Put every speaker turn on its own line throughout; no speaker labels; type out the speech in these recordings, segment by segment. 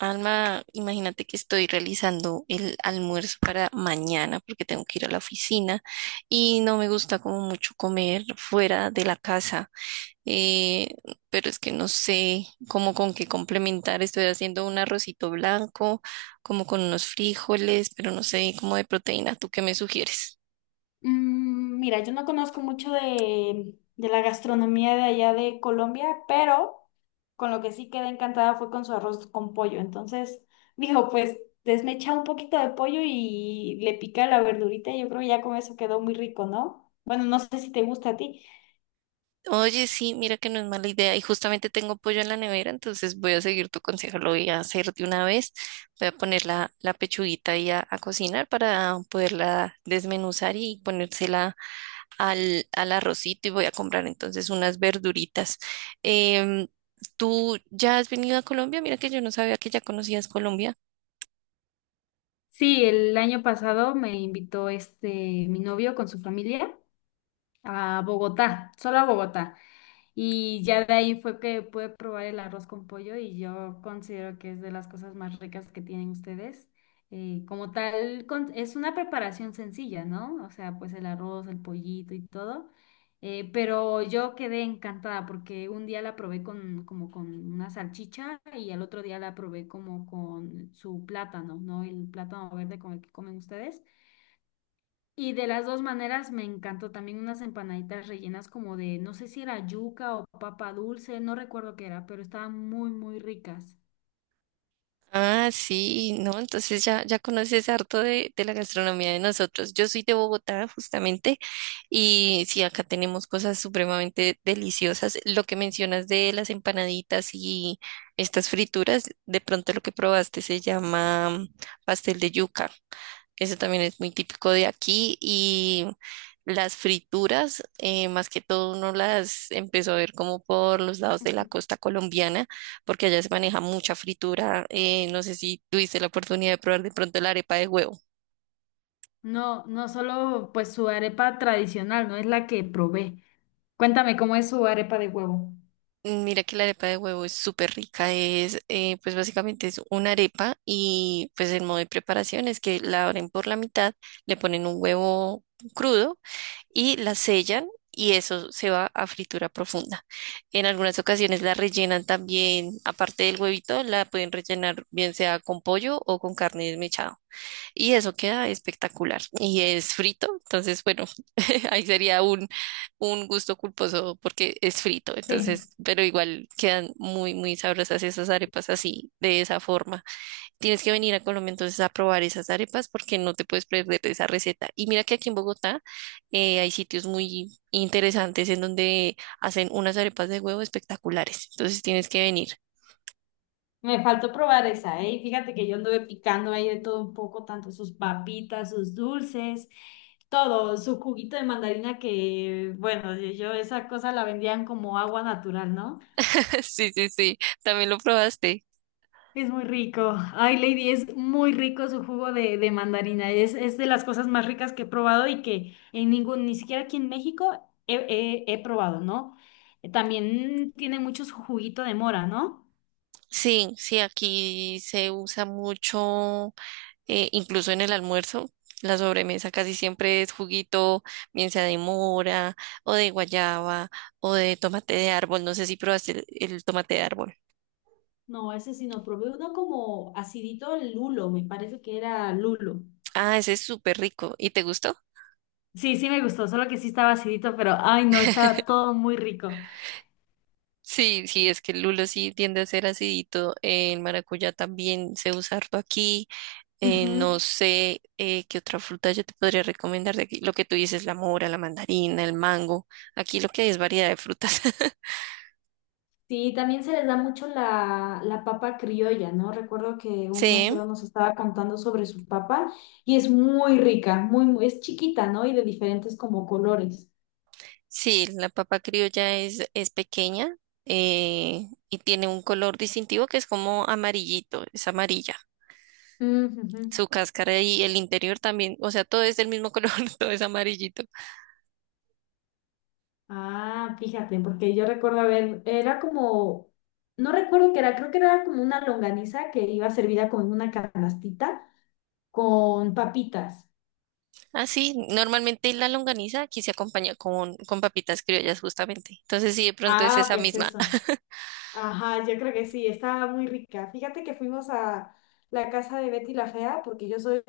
Alma, imagínate que estoy realizando el almuerzo para mañana porque tengo que ir a la oficina y no me gusta como mucho comer fuera de la casa. eh, pero es que no sé cómo, con qué complementar. Estoy haciendo un arrocito blanco, como con unos frijoles, pero no sé, como de proteína. ¿Tú qué me sugieres?
Mira, yo no conozco mucho de la gastronomía de allá de Colombia, pero con lo que sí quedé encantada fue con su arroz con pollo. Entonces, dijo, pues desmecha un poquito de pollo y le pica la verdurita. Yo creo que ya con eso quedó muy rico, ¿no? Bueno, no sé si te gusta a ti.
Oye, sí, mira que no es mala idea. Y justamente tengo pollo en la nevera, entonces voy a seguir tu consejo, lo voy a hacer de una vez. Voy a poner la pechuguita ahí a cocinar para poderla desmenuzar y ponérsela al arrocito, y voy a comprar entonces unas verduritas. Em, ¿Tú ya has venido a Colombia? Mira que yo no sabía que ya conocías Colombia.
Sí, el año pasado me invitó mi novio con su familia a Bogotá, solo a Bogotá. Y ya de ahí fue que pude probar el arroz con pollo y yo considero que es de las cosas más ricas que tienen ustedes. Como tal, es una preparación sencilla, ¿no? O sea, pues el arroz, el pollito y todo. Pero yo quedé encantada porque un día la probé con, como con una salchicha y al otro día la probé como con su plátano, ¿no? El plátano verde con el que comen ustedes. Y de las dos maneras me encantó también unas empanaditas rellenas como de, no sé si era yuca o papa dulce, no recuerdo qué era, pero estaban muy, muy ricas.
Ah, sí, no, entonces ya conoces harto de la gastronomía de nosotros. Yo soy de Bogotá, justamente, y sí, acá tenemos cosas supremamente deliciosas. Lo que mencionas de las empanaditas y estas frituras, de pronto lo que probaste se llama pastel de yuca. Ese también es muy típico de aquí, y las frituras, más que todo uno las empezó a ver como por los lados de la
Ujú.
costa colombiana, porque allá se maneja mucha fritura. No sé si tuviste la oportunidad de probar de pronto la arepa de huevo.
No, no solo pues su arepa tradicional, no es la que probé. Cuéntame cómo es su arepa de huevo.
Mira que la arepa de huevo es súper rica, es pues básicamente es una arepa, y pues el modo de preparación es que la abren por la mitad, le ponen un huevo crudo y la sellan, y eso se va a fritura profunda. En algunas ocasiones la rellenan también, aparte del huevito, la pueden rellenar bien sea con pollo o con carne desmechada. Y eso queda espectacular. Y es frito, entonces bueno, ahí sería un gusto culposo porque es frito.
Sí,
Entonces, pero igual quedan muy, muy sabrosas esas arepas así, de esa forma. Tienes que venir a Colombia entonces a probar esas arepas porque no te puedes perder de esa receta. Y mira que aquí en Bogotá hay sitios muy interesantes en donde hacen unas arepas de huevo espectaculares. Entonces tienes que venir.
me faltó probar esa, ¿eh? Y fíjate que yo anduve picando ahí de todo un poco, tanto sus papitas, sus dulces, todo, su juguito de mandarina que, bueno, yo esa cosa la vendían como agua natural, no.
Sí, sí, sí. También lo probaste.
Es muy rico. Ay, Lady, es muy rico su jugo de mandarina. Es de las cosas más ricas que he probado y que en ningún, ni siquiera aquí en México he probado, ¿no? También tiene mucho su juguito de mora, ¿no?
Sí, sí, aquí se usa mucho, incluso en el almuerzo. La sobremesa casi siempre es juguito, bien sea de mora o de guayaba o de tomate de árbol. No sé si probaste el tomate de árbol.
No, ese sí no, probé uno como acidito lulo, me parece que era lulo.
Ah, ese es súper rico. ¿Y te gustó?
Sí, sí me gustó, solo que sí estaba acidito, pero ay, no, está todo muy rico.
Sí, sí, es que el lulo sí tiende a ser acidito. El maracuyá también se usa harto aquí. No
Ujú.
sé qué otra fruta yo te podría recomendar de aquí. Lo que tú dices, la mora, la mandarina, el mango. Aquí lo que hay es variedad de frutas.
Sí, también se les da mucho la papa criolla, ¿no? Recuerdo que un
Sí,
mesero nos estaba contando sobre su papa y es muy rica, muy, muy, es chiquita, ¿no? Y de diferentes como colores.
sí, la papa criolla es pequeña, y tiene un color distintivo que es como amarillito, es amarilla.
Mm, ujú.
Su cáscara y el interior también, o sea, todo es del mismo color, todo es amarillito.
Ah, fíjate, porque yo recuerdo, a ver, era como, no recuerdo qué era, creo que era como una longaniza que iba servida con una canastita con papitas.
Ah, sí, normalmente la longaniza aquí se acompaña con papitas criollas justamente. Entonces, sí, de pronto es
Ah,
esa
pues
misma.
eso. Ajá, yo creo que sí, estaba muy rica. Fíjate que fuimos a la casa de Betty la Fea, porque yo soy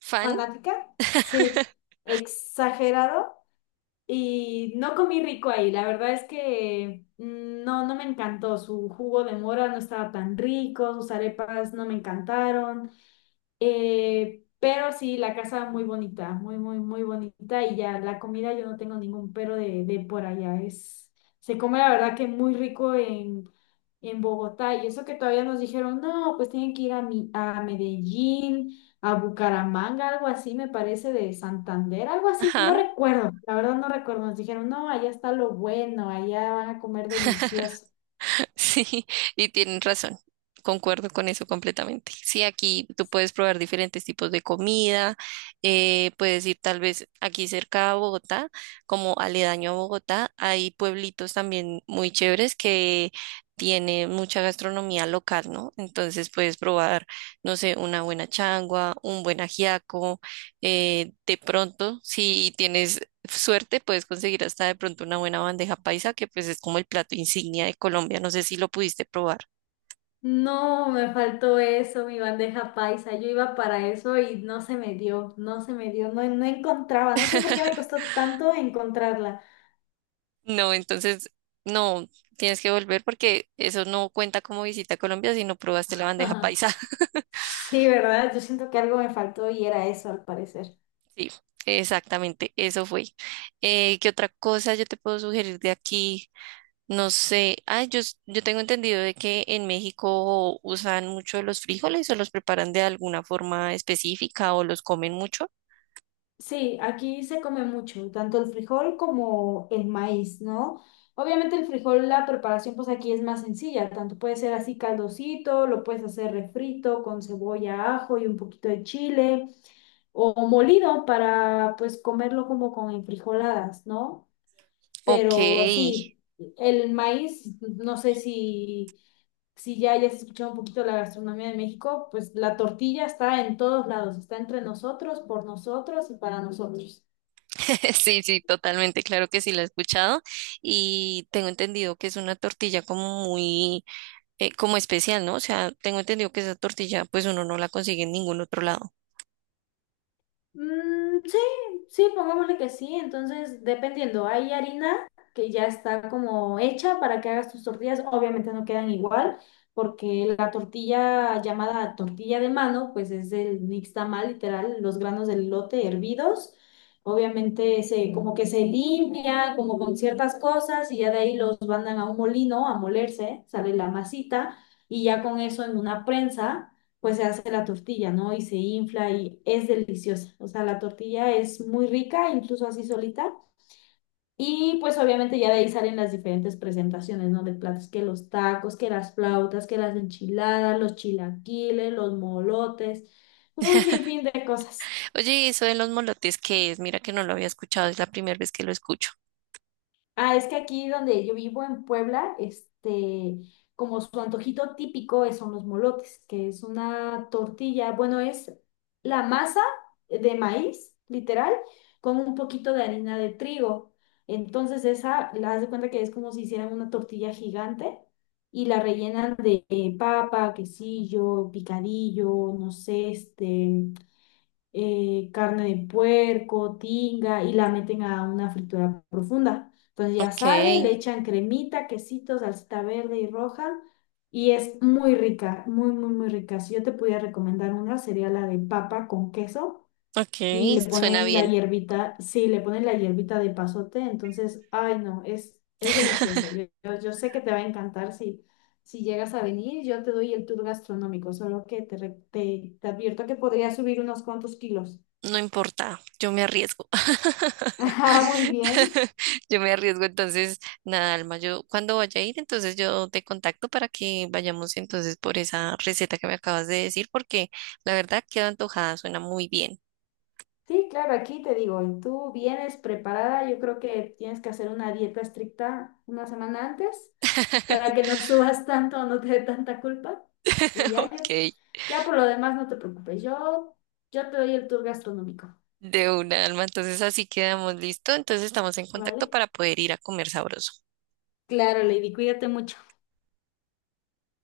Fan.
fanática, sí, exagerado y no comí rico ahí. La verdad es que no, no me encantó. Su jugo de mora no estaba tan rico, sus arepas no me encantaron. Pero sí, la casa muy bonita, muy, muy, muy bonita. Y ya la comida, yo no tengo ningún pero de por allá. Se come la verdad que muy rico en Bogotá. Y eso que todavía nos dijeron, no, pues tienen que ir a, a Medellín, a Bucaramanga, algo así, me parece, de Santander, algo así. No
Ajá.
recuerdo, la verdad no recuerdo. Nos dijeron, no, allá está lo bueno, allá van a comer delicioso.
Sí, y tienen razón. Concuerdo con eso completamente. Sí, aquí tú puedes probar diferentes tipos de comida, puedes ir tal vez aquí cerca a Bogotá, como aledaño a Bogotá, hay pueblitos también muy chéveres que tienen mucha gastronomía local, ¿no? Entonces puedes probar, no sé, una buena changua, un buen ajiaco, de pronto, si tienes suerte puedes conseguir hasta de pronto una buena bandeja paisa, que pues es como el plato insignia de Colombia. No sé si lo pudiste probar.
No, me faltó eso, mi bandeja paisa. Yo iba para eso y no se me dio, no se me dio, no, no encontraba, no sé por qué me costó tanto encontrarla.
No, entonces no, tienes que volver porque eso no cuenta como visita a Colombia si no probaste la bandeja
Ajá.
paisa.
Sí, ¿verdad? Yo siento que algo me faltó y era eso, al parecer.
Sí, exactamente, eso fue. ¿Qué otra cosa yo te puedo sugerir de aquí? No sé, ah, yo tengo entendido de que en México usan mucho los frijoles o los preparan de alguna forma específica o los comen mucho.
Sí, aquí se come mucho, tanto el frijol como el maíz, ¿no? Obviamente el frijol, la preparación pues aquí es más sencilla, tanto puede ser así caldosito, lo puedes hacer refrito con cebolla, ajo y un poquito de chile, o molido para pues comerlo como con enfrijoladas, ¿no?
Ok.
Pero sí, el maíz, no sé si ya hayas escuchado un poquito la gastronomía de México, pues la tortilla está en todos lados, está entre nosotros, por nosotros y para nosotros.
Sí, sí, totalmente, claro que sí la he escuchado, y tengo entendido que es una tortilla como muy, como especial, ¿no? O sea, tengo entendido que esa tortilla pues uno no la consigue en ningún otro lado.
Mm, sí, sí, pongámosle que sí. Entonces, dependiendo, hay harina que ya está como hecha para que hagas tus tortillas. Obviamente no quedan igual, porque la tortilla llamada tortilla de mano, pues es el nixtamal, literal, los granos del lote hervidos. Obviamente como que se limpia, como con ciertas cosas, y ya de ahí los mandan a un molino a molerse, sale la masita, y ya con eso en una prensa pues se hace la tortilla, ¿no? Y se infla y es deliciosa. O sea, la tortilla es muy rica, incluso así solita. Y pues obviamente ya de ahí salen las diferentes presentaciones, ¿no? De platos, que los tacos, que las flautas, que las enchiladas, los chilaquiles, los molotes, un sinfín de cosas.
Oye, ¿y eso de los molotes qué es? Mira que no lo había escuchado, es la primera vez que lo escucho.
Ah, es que aquí donde yo vivo en Puebla, como su antojito típico son los molotes, que es una tortilla, bueno, es la masa de maíz, literal, con un poquito de harina de trigo. Entonces esa, la haz de cuenta que es como si hicieran una tortilla gigante y la rellenan de papa, quesillo, picadillo, no sé, carne de puerco, tinga y la meten a una fritura profunda. Entonces ya
Ok,
sale, le echan cremita, quesito, salsita verde y roja y es muy rica, muy, muy, muy rica. Si yo te pudiera recomendar una, sería la de papa con queso y
ok,
le
suena
ponen la
bien.
hierbita, sí, le ponen la hierbita de pasote, entonces, ay no, es deliciosa. Yo sé que te va a encantar si... Si llegas a venir, yo te doy el tour gastronómico, solo que te advierto que podría subir unos cuantos kilos.
No importa, yo me arriesgo.
Ah, muy bien.
Yo me arriesgo, entonces, nada, Alma, yo cuando vaya a ir, entonces yo te contacto para que vayamos entonces por esa receta que me acabas de decir, porque la verdad queda antojada, suena muy bien.
Sí, claro, aquí te digo, y tú vienes preparada, yo creo que tienes que hacer una dieta estricta una semana antes para que no subas tanto, no te dé tanta culpa. Y ya, ya,
Ok,
ya por lo demás no te preocupes, yo te doy el tour gastronómico,
de una, Alma, entonces así quedamos listo, entonces estamos en contacto
¿vale?
para poder ir a comer sabroso.
Claro, Lady, cuídate mucho.